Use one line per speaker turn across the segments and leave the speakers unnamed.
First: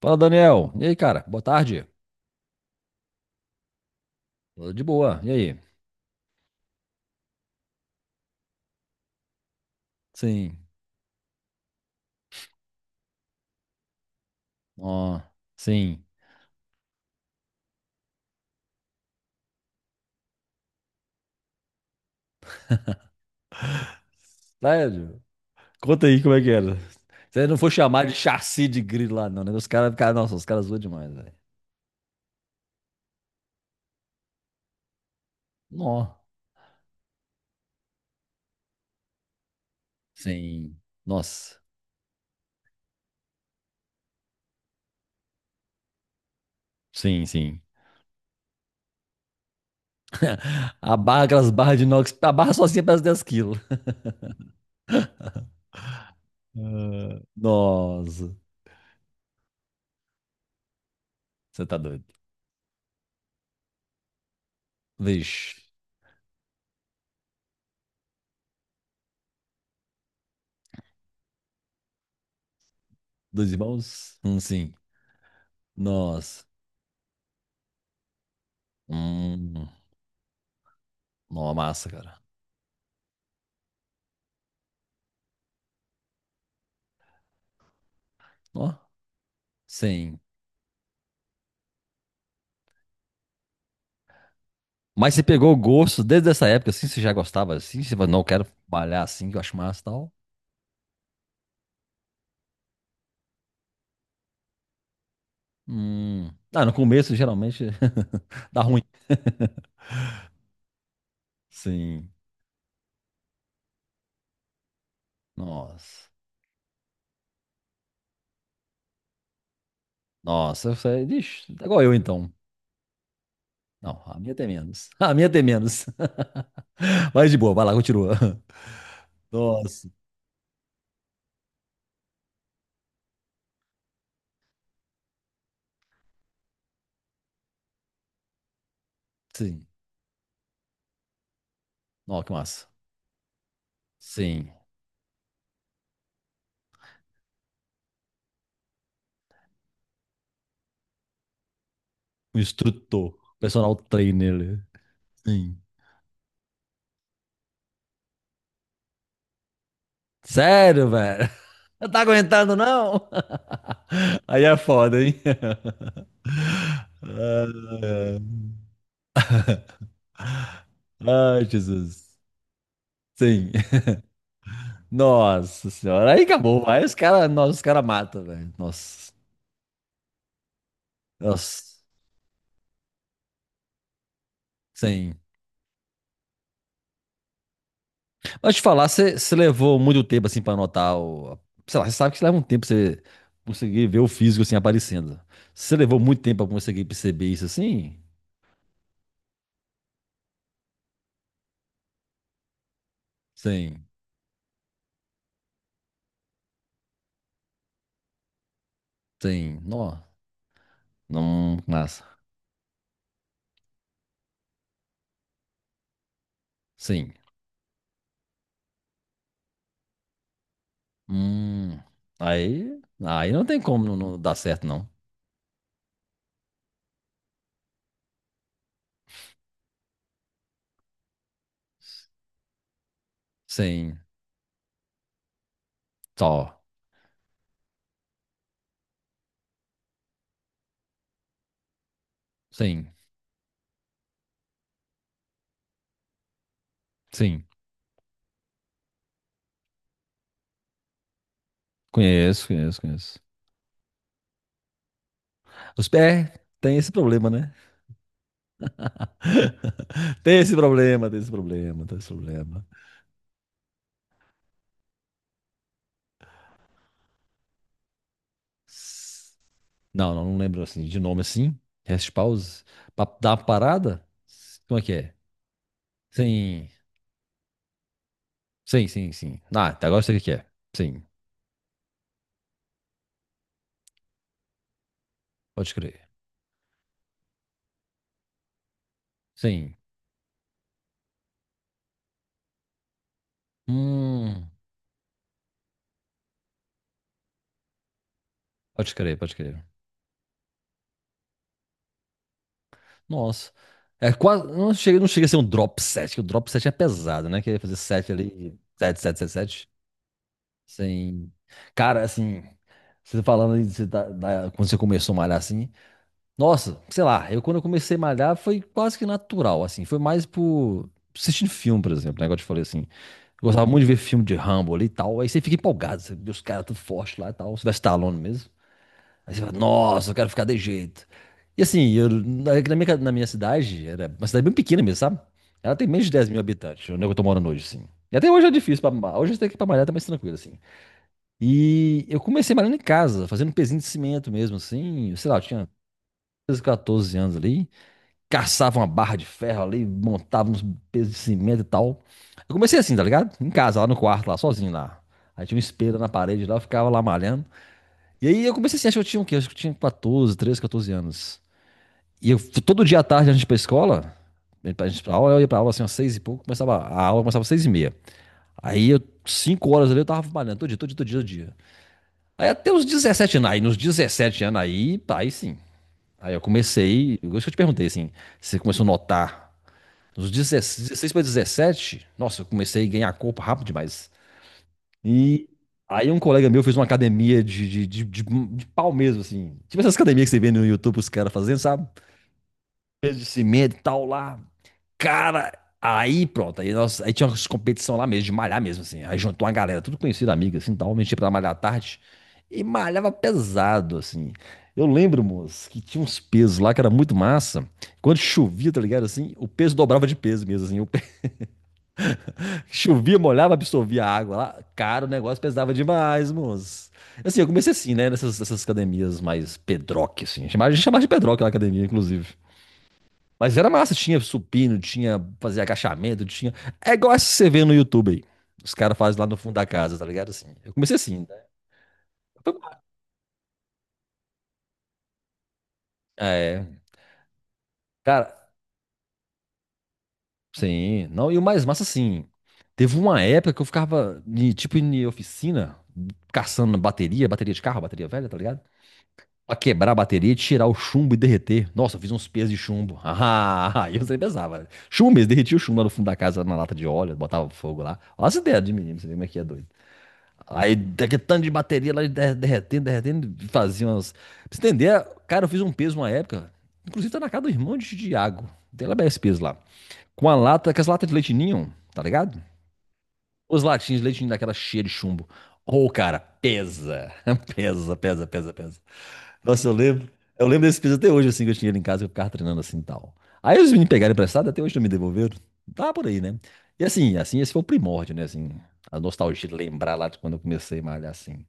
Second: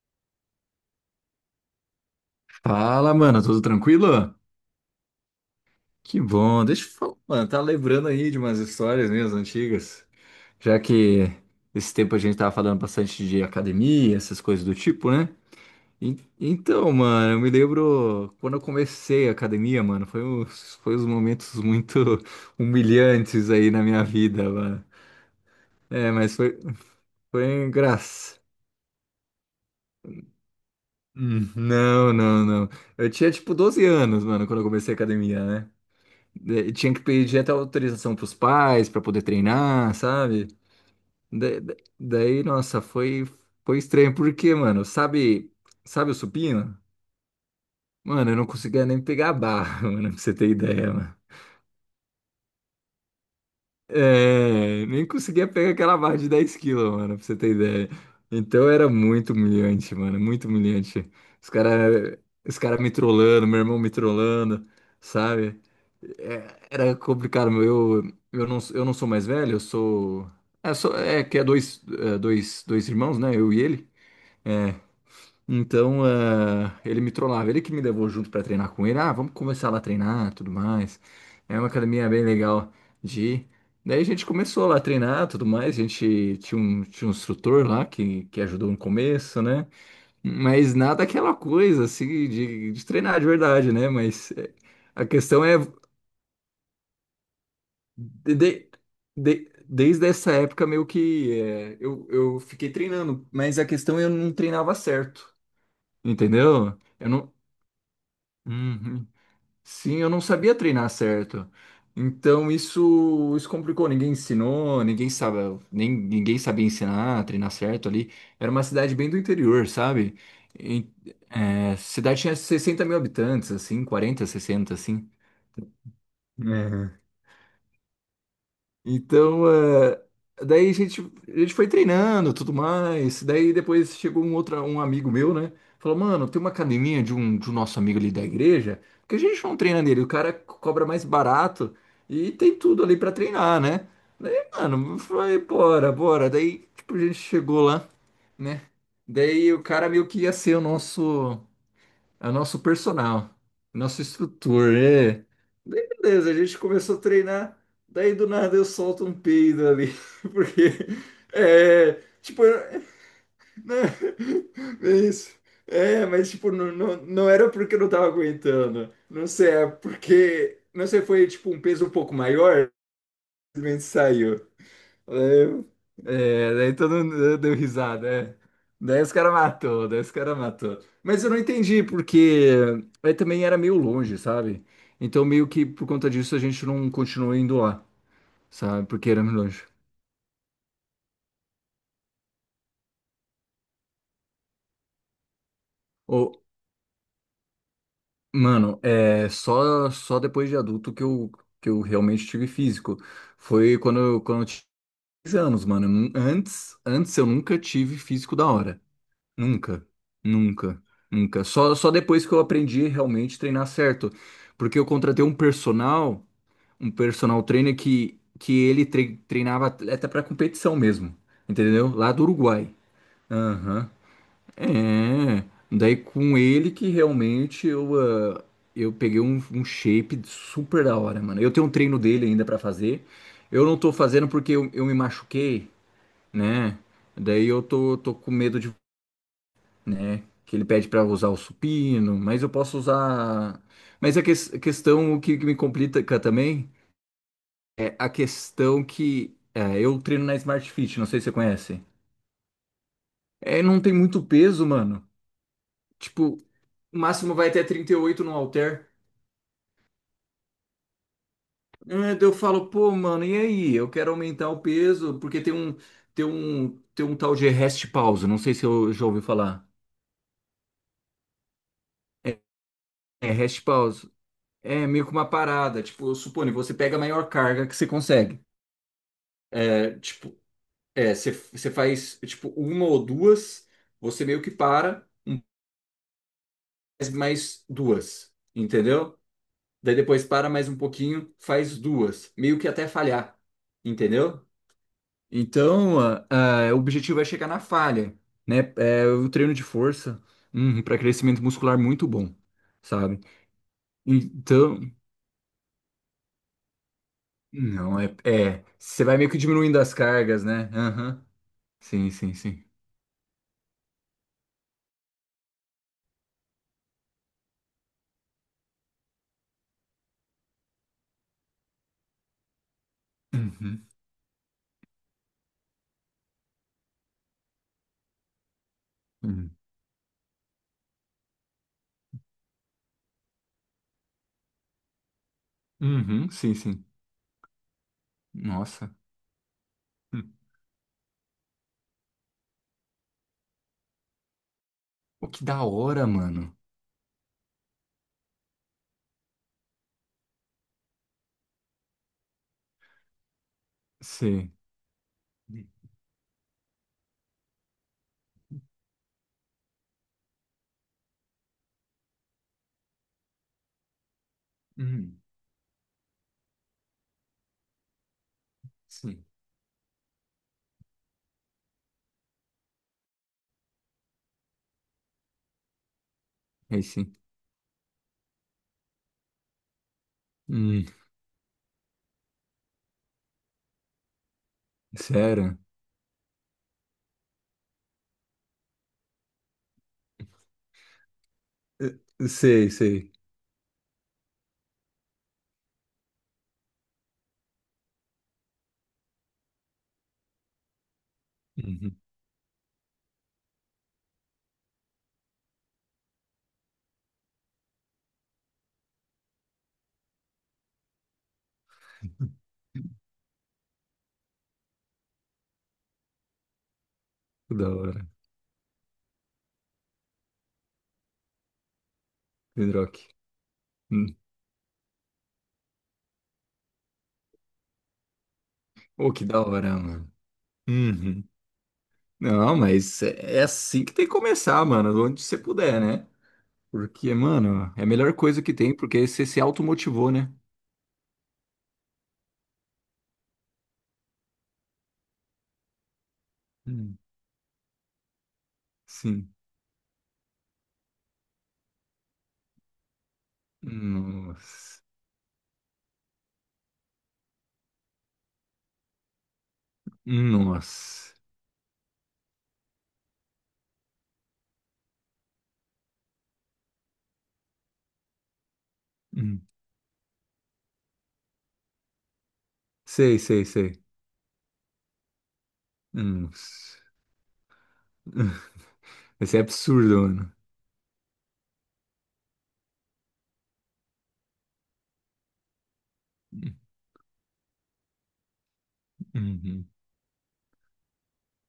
Fala, Daniel. E aí, cara? Boa tarde.
Fala, mano, tudo tranquilo?
Tudo de boa. E aí?
Que bom, deixa eu falar, mano, tá lembrando aí de umas histórias minhas antigas,
Sim.
já que esse tempo a gente tava falando bastante de academia, essas coisas do tipo,
Ó,
né?
sim.
Então, mano, eu me lembro quando eu comecei a academia, mano, foi uns momentos muito humilhantes aí na minha vida, mano.
Sério? Conta
É,
aí como
mas
é que era.
foi
Você não foi chamar de
engraçado.
chassi de grilo lá, não, né? Os caras ficaram, nossa, os caras zoam demais, velho.
Hum. Não, não, não. Eu tinha tipo 12 anos, mano, quando eu comecei a academia, né?
Nó.
Tinha que pedir até autorização pros pais para poder treinar, sabe?
Sim.
Da-
Nossa.
da- Daí, nossa, foi estranho. Porque, mano, sabe o supino?
Sim, sim.
Mano, eu não conseguia nem pegar a barra, mano, pra você ter
A
ideia.
barra, aquelas barras de inox, a barra sozinha pesa 10 quilos.
É, nem conseguia pegar aquela barra de 10 quilos, mano,
Ah,
pra você ter ideia.
nossa.
Então era muito humilhante, mano, muito humilhante. Os
Você tá doido.
cara, os cara me trollando, meu irmão me trollando,
Vixe.
sabe? É, era complicado, meu. Eu, eu não sou mais velho, eu sou. É, sou, é que é dois, é, dois irmãos, né?
Dois
Eu e ele.
irmãos? Sim.
É, então,
Nossa.
ele me trollava, ele que me levou junto pra treinar com ele. Ah, vamos começar
Hum.
lá a treinar, tudo mais.
Nó,
É uma
massa,
academia
cara.
bem legal de ir. Daí a gente começou lá a treinar, tudo mais. A gente tinha um instrutor lá que ajudou no
Nó.
começo, né?
Sim.
Mas nada aquela coisa assim de treinar de verdade, né? Mas a
Mas você
questão
pegou o
é
gosto desde essa época, assim, você já gostava assim? Você falou, não, eu
de-
quero
de-
trabalhar assim, que eu acho massa e
desde
tal.
essa época meio que eu fiquei treinando, mas a questão é eu não treinava certo,
Hum. Ah, no
entendeu? Eu
começo,
não.
geralmente, dá ruim.
Uhum. Sim, eu não sabia treinar certo.
Sim.
Então isso complicou. Ninguém ensinou, ninguém sabe, nem,
Nossa.
ninguém sabia ensinar, treinar certo ali. Era uma cidade bem do interior, sabe?
Nossa, eu
E,
falei, ixi, tá
é,
igual eu
cidade
então.
tinha 60 mil habitantes, assim,
Não, a
40
minha tem
60
menos.
assim.
A minha tem menos. Mas de boa, vai lá, continua.
Então,
Nossa.
daí a gente foi treinando, tudo mais. Daí depois chegou um outro, um amigo meu, né? Falou, mano, tem uma academia de um nosso amigo ali da igreja, porque a gente não
Sim.
treina nele, o cara cobra mais barato
Ó, que
e tem
massa.
tudo ali pra treinar, né? Daí,
Sim.
mano, bora, bora. Daí, tipo, a gente chegou lá, né? Daí o cara meio que ia ser o nosso. É o
O
nosso
instrutor,
personal,
personal
nosso
trainer.
instrutor, é.
Sim.
Daí, beleza, a gente começou a treinar, daí do nada eu solto um peido ali, porque,
Sério, velho? Não
é,
tá
tipo,
aguentando, não?
não,
Aí é
é
foda, hein?
isso, mas tipo, não, não, não era porque eu não tava aguentando, não sei, é porque, não sei, foi
Ai, ai,
tipo um peso um
Jesus.
pouco maior,
Sim.
simplesmente saiu. Aí-
Nossa senhora. Aí
É,
acabou.
daí
Aí
todo
os
mundo
caras, nós,
deu
os caras
risada,
matam,
é.
velho.
Daí
Nossa.
os caras matou, daí os caras matou. Mas eu não
Nossa.
entendi, porque aí também era meio longe, sabe?
Sim.
Então meio que por conta disso a gente não continuou indo lá,
Mas te
sabe?
falar,
Porque
você
era
você
meio longe.
levou muito tempo assim pra anotar o. Sei lá, você sabe que leva um tempo pra você conseguir ver o físico assim aparecendo. Você levou muito
Ô,
tempo pra conseguir perceber isso assim?
mano, é só depois de adulto que eu realmente tive físico. Foi
Sim.
quando, quando eu tinha 10 anos, mano. Antes eu nunca tive físico da hora.
Sim.
Nunca,
Não.
nunca, nunca.
Não.
Só
Massa.
depois que eu aprendi realmente a treinar certo. Porque eu contratei um
Sim.
personal trainer que ele treinava atleta pra competição mesmo,
Hum,
entendeu? Lá do Uruguai.
aí, aí não tem como
Aham.
não dar certo, não.
É. Daí com ele que realmente ah, eu peguei um shape super da hora, mano. Eu tenho um treino dele ainda pra fazer. Eu não tô
Sim,
fazendo porque eu me machuquei,
só.
né? Daí eu tô com medo de, né? Que ele pede para usar o supino, mas eu posso
Sim,
usar. Mas a questão que me complica também
sim.
é a questão que é, eu treino na Smart Fit, não sei se você conhece.
Conheço, conheço, conheço.
É, não tem muito peso, mano.
Os pés
Tipo,
tem esse
o
problema,
máximo vai
né?
até 38 no halter.
Tem esse problema, tem esse problema, tem esse
Daí eu
problema.
falo, pô, mano, e aí? Eu quero aumentar o peso, porque tem um tal de rest pause, não sei se eu já ouvi
S-
falar.
Não, não, não lembro assim, de nome assim. Rest
É,
pause. Pra
é
dar uma
rest
parada?
pause.
Como é
É
que
meio que
é?
uma parada, tipo, suponho,
Sim,
você pega a maior carga que você consegue.
sim, sim, sim. Ah, até
É,
agora eu sei o que que
tipo,
é. Sim,
é, você faz tipo uma ou duas, você meio que para,
pode crer.
faz mais duas, entendeu?
Sim.
Daí depois para mais um pouquinho, faz duas, meio que até falhar, entendeu?
Hum,
Então, o objetivo é chegar na falha, né?
pode
É
crer,
o
pode
treino de
crer.
força, para crescimento muscular muito bom, sabe?
Nossa. É quase. Não
Então,
chega, não chega a ser um drop set, que o drop set é pesado, né? Que é fazer
não,
sete ali, 7
você vai
7
meio
7
que
7.
diminuindo as cargas, né? Aham.
Sem. Cara,
Sim, sim,
assim.
sim.
Você tá falando aí, quando você começou a malhar assim. Nossa, sei lá, eu quando eu comecei a malhar foi quase que natural, assim. Foi mais por. Assistindo filme, por exemplo, né? Igual eu te falei assim. Eu gostava muito
Uhum.
de ver filme de Rambo ali e tal. Aí você fica empolgado, você vê os caras tudo forte lá e tal. Você vai Stallone mesmo. Aí você
Uhum.
fala, nossa, eu quero ficar de jeito. E assim, na minha cidade, era uma cidade bem pequena mesmo, sabe? Ela tem menos de 10
Uhum,
mil
sim, sim.
habitantes, onde é que eu tô morando hoje, assim. E até hoje é difícil pra
Nossa,
malhar. Hoje até que pra malhar tá mais
hum,
tranquilo, assim. E eu comecei malhando em casa, fazendo um pezinho de cimento mesmo, assim.
pô,
Sei lá, eu
que da
tinha
hora, mano.
13 14 anos ali. Caçava uma barra de ferro ali, montava uns pesos de cimento e tal. Eu comecei assim, tá ligado? Em casa, lá no quarto, lá,
Sim.
sozinho lá. Aí tinha um espelho na parede lá, eu ficava lá malhando. E aí eu comecei assim, acho que eu tinha o quê? Acho que eu tinha 14 13, 14 anos. E eu, todo dia à tarde, a gente ia pra escola, a gente pra
Hum,
aula, eu ia pra aula assim, às seis e pouco, a aula começava às 6h30. Aí eu,
sim.
5 horas ali, eu tava trabalhando todo dia, todo dia, todo dia, todo dia. Aí até os 17 anos, aí nos 17 anos aí, aí sim. Aí eu
Aí sim.
comecei, eu acho que eu te perguntei assim, você começou a notar, nos
Hum,
16 para 17, nossa, eu comecei a ganhar corpo rápido demais. E
sério?
aí um colega meu fez uma academia de pau mesmo, assim. Tipo essas academias que você vê no YouTube os caras fazendo, sabe?
Sei, sei.
Peso de cimento e tal lá. Cara, aí pronto. Aí tinha umas competição lá mesmo, de malhar mesmo, assim. Aí juntou uma galera, tudo conhecido, amiga, assim, tal. A pra malhar à
Uhum.
tarde e malhava pesado, assim. Eu lembro, moço, que tinha uns pesos lá que era muito massa. Quando chovia, tá ligado? Assim, o peso dobrava de peso mesmo, assim. Chovia, molhava, absorvia a água lá. Cara, o negócio pesava demais, moço. Assim, eu
Que da
comecei assim,
hora.
né? Nessas academias mais pedroque, assim. A gente chamava de pedroque lá a academia, inclusive.
Pedroque.
Mas era massa,
Hum.
tinha supino, tinha fazer agachamento, tinha. É igual essa que você vê no YouTube aí. Os caras
Pô,
fazem
que
lá no
da
fundo da
hora,
casa, tá
mano.
ligado? Assim, eu comecei assim,
Uhum.
né? Foi
Não,
bom.
mas é assim que tem que começar, mano, onde você puder, né?
É,
Porque, mano, é a melhor
cara,
coisa que tem, porque você se automotivou, né?
sim. Não, e o mais massa, assim, teve uma época que eu ficava, tipo, em oficina, caçando
Hum,
bateria, bateria de carro, bateria velha, tá ligado?
sim.
Pra quebrar a bateria, tirar o chumbo e derreter. Nossa, eu fiz uns pesos de chumbo. Ah, eu sempre pesava, né?
Nossa.
Chumbo, eles derretiam o chumbo lá no fundo da casa, na lata de óleo, botava fogo lá. Olha as ideias de menino, você vê como é que é doido. Aí,
Nossa.
daquele tanto de bateria lá, derretendo, derretendo, fazia umas... Pra você entender, cara, eu fiz um peso uma época, inclusive tá na casa do irmão de Diago. Tem lá bem esse peso
Hum.
lá. Com as latas de leite ninho, tá ligado?
Sei, sei,
Os
sei.
latinhos de leite ninho daquela cheia de chumbo. Ô, cara,
Nossa.
pesa. Pesa, pesa, pesa, pesa.
Isso é
Nossa, eu
absurdo,
lembro.
mano.
Eu lembro desse piso até hoje, assim, que eu tinha ele em casa, que eu ficava treinando assim e tal. Aí os meninos pegaram emprestado, até hoje não me devolveram. Tá por aí, né? E assim, assim, esse foi o primórdio, né? Assim, a nostalgia de
Uhum.
lembrar lá de quando eu comecei a malhar, assim.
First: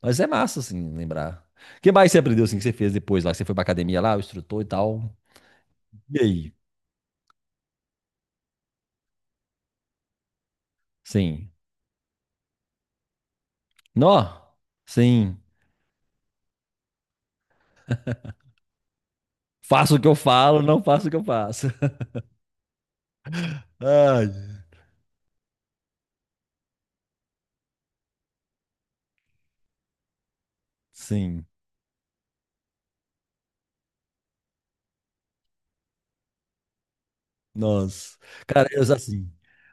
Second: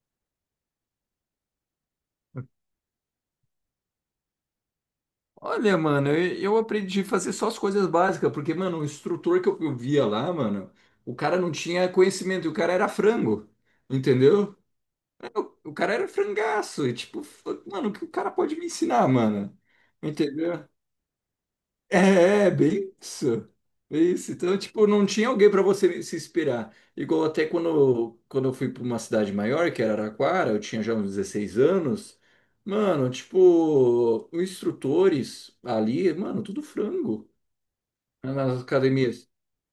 Mas é massa, assim, lembrar. O que mais você aprendeu, assim, que você fez depois lá? Você foi pra academia lá, o instrutor e tal.
Olha, mano,
E aí?
eu aprendi a fazer só as coisas básicas, porque, mano, o instrutor que eu via lá, mano, o cara
Sim.
não tinha conhecimento, e o cara era frango,
Nó?
entendeu?
Sim.
O cara era frangaço, e tipo, mano, o que o cara pode me ensinar, mano?
Faço o que eu falo,
Entendeu?
não faço o que eu faço.
Bem isso. Bem isso.
Ai,
Então, tipo, não tinha alguém para você se inspirar. Igual até quando eu fui para uma cidade maior, que era Araraquara, eu tinha já uns
sim.
16 anos. Mano, tipo, os instrutores ali, mano, tudo frango
Nossa.
né, nas
Cara, eu sou assim.
academias.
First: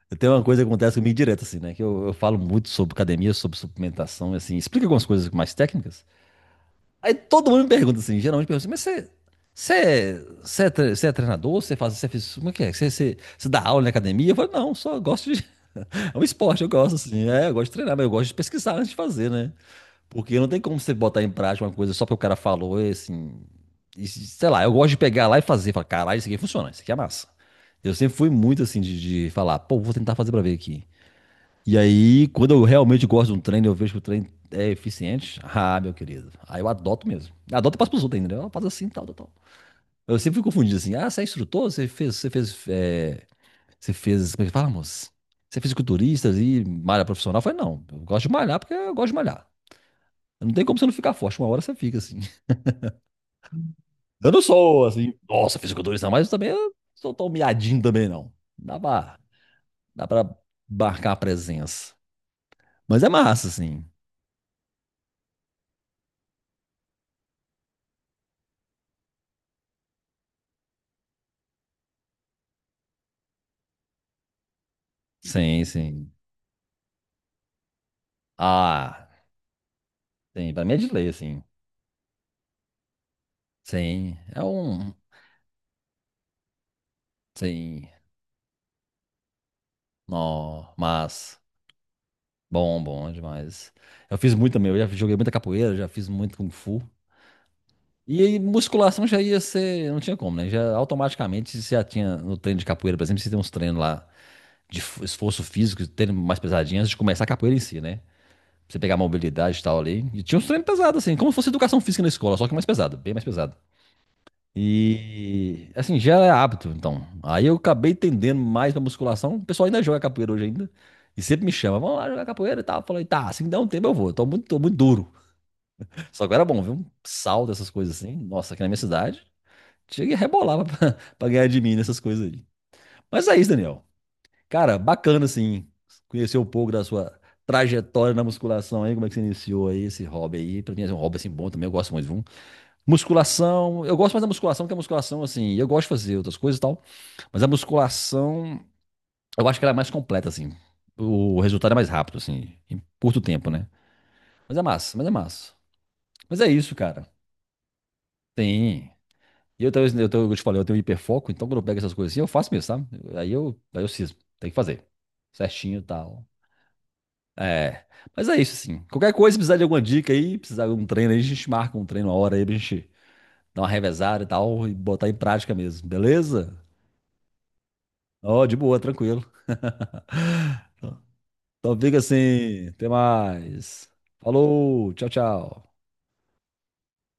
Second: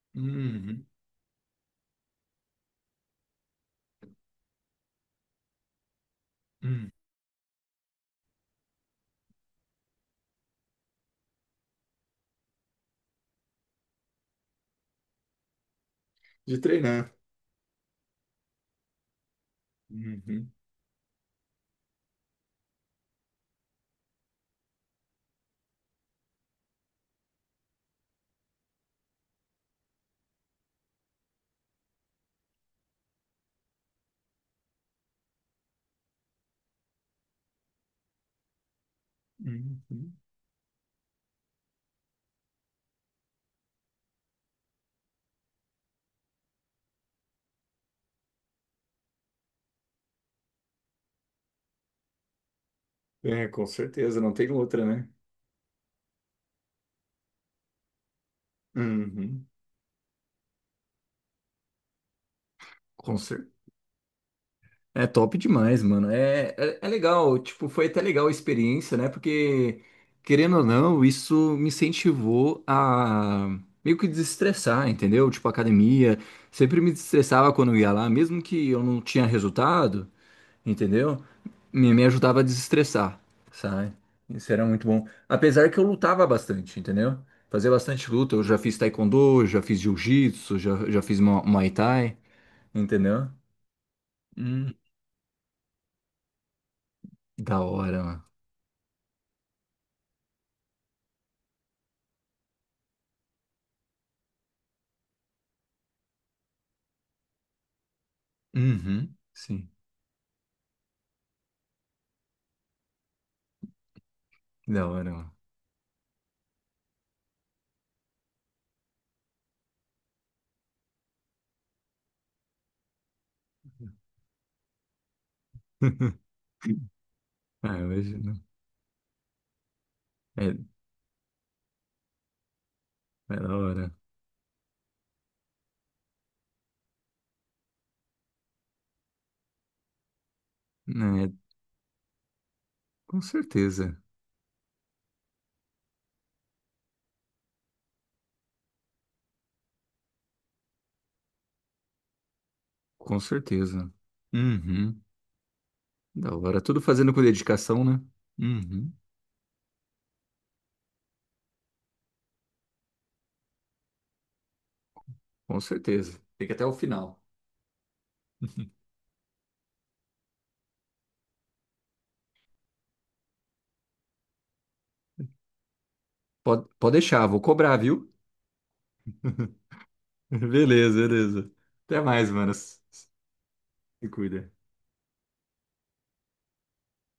Eu tenho uma coisa que
Uhum,
acontece comigo direto, assim, né? Que eu falo muito sobre academia, sobre suplementação, assim, explico algumas coisas mais técnicas.
uhum.
Aí todo mundo me pergunta assim, geralmente pergunta assim, mas você. Você é, você é treinador? Você faz, você fez, como é que é? Você dá aula na academia? Eu falo, não, só gosto de. É um
De
esporte, eu gosto,
treinar.
assim. É, eu gosto de treinar, mas eu gosto de pesquisar antes de fazer, né? Porque não
Uhum,
tem como você botar em prática uma coisa só porque o cara falou, e assim. E sei lá, eu gosto de pegar lá e fazer. Falar, caralho, isso aqui funciona, isso aqui é massa. Eu sempre fui muito assim de falar, pô, vou tentar fazer pra ver aqui. E aí, quando eu realmente gosto de um treino, eu vejo que o treino é eficiente. Ah, meu querido. Aí eu adoto mesmo. Adoto e passo pros outros ainda, né? Eu faço assim, tal, tal, tal.
uhum.
Eu sempre fui confundido assim. Ah, você é instrutor? Você fez, como é que fala, moço? Você é fisiculturista e malha profissional? Eu falei, não, eu gosto de malhar porque eu gosto de malhar. Não tem como você não ficar forte. Uma hora você fica, assim.
É, com certeza,
Eu
não
não
tem
sou,
outra, né?
assim, nossa, fisiculturista, mas eu também eu não sou tão miadinho também, não. Dá pra,
Uhum.
dá pra marcar a presença. Mas é
Com cer-
massa, assim.
É top demais, mano. É legal, tipo, foi até legal a experiência, né? Porque, querendo ou não, isso me incentivou a meio que desestressar, entendeu? Tipo,
Sim, sim.
academia, sempre me desestressava quando eu ia lá, mesmo que eu não
Ah,
tinha resultado,
sim. Pra mim é de lei,
entendeu?
assim.
Me ajudava a desestressar, sabe?
Sim. É
Isso era muito
um...
bom. Apesar que eu lutava bastante, entendeu? Fazia
Sim.
bastante luta. Eu já fiz taekwondo, já fiz jiu-jitsu,
Não,
já fiz
mas...
muay thai,
Bom, bom
entendeu?
demais. Eu fiz muito também.
Hum,
Eu já joguei muita capoeira, já fiz muito kung fu.
da hora,
E
mano.
aí, musculação já ia ser... Não tinha como, né? Já automaticamente, se já tinha no treino de capoeira, por exemplo, você tem uns treinos lá de esforço físico, de mais pesadinho antes de começar a capoeira em si, né? Pra você pegar a
Uhum,
mobilidade e
sim,
tal ali. E tinha uns treinos pesados, assim, como se fosse educação física na escola, só que mais pesado, bem mais pesado.
da hora, ó.
E assim, já é hábito, então. Aí eu acabei entendendo mais pra musculação. O pessoal ainda joga capoeira hoje ainda. E sempre me chama, vamos lá jogar capoeira e tal. Eu falei, tá, assim dá um tempo eu vou. Eu tô muito duro. Só que era bom, viu? Um salto, essas
Ah, eu
coisas assim.
imagino.
Nossa, aqui na minha cidade. Cheguei a
É,
rebolar pra, pra ganhar de mim nessas coisas aí. Mas
é
é isso,
da
Daniel.
hora.
Cara, bacana assim, conhecer um pouco da sua trajetória na musculação aí, como é que você iniciou aí esse hobby aí. Pra mim assim, é um hobby assim
É,
bom também, eu gosto muito, viu?
com
Musculação, eu
certeza,
gosto mais da musculação que a musculação assim, eu gosto de fazer outras coisas e tal, mas a musculação, eu acho que ela é mais completa assim. O resultado é mais rápido assim, em
com
curto tempo, né?
certeza.
Mas é massa,
Uhum,
mas é massa.
da
Mas é
hora.
isso,
Tudo
cara.
fazendo com dedicação, né?
Tem.
Uhum,
E eu te falei, eu tenho hiperfoco, então quando eu pego essas coisas assim, eu faço mesmo, sabe? Aí eu cismo, tem que fazer.
com
Certinho e
certeza.
tal.
Fica até o final.
É, mas é isso, assim. Qualquer coisa, se precisar de alguma dica aí, precisar de um treino aí, a gente marca um treino uma hora aí pra gente dar uma revezada e tal e botar em prática mesmo, beleza?
Pode, pode deixar, vou cobrar, viu?
Ó, de boa, tranquilo.
Beleza, beleza.
Então fica
Até mais, mano.
assim,
Se
até mais.
se cuida.
Falou, tchau, tchau.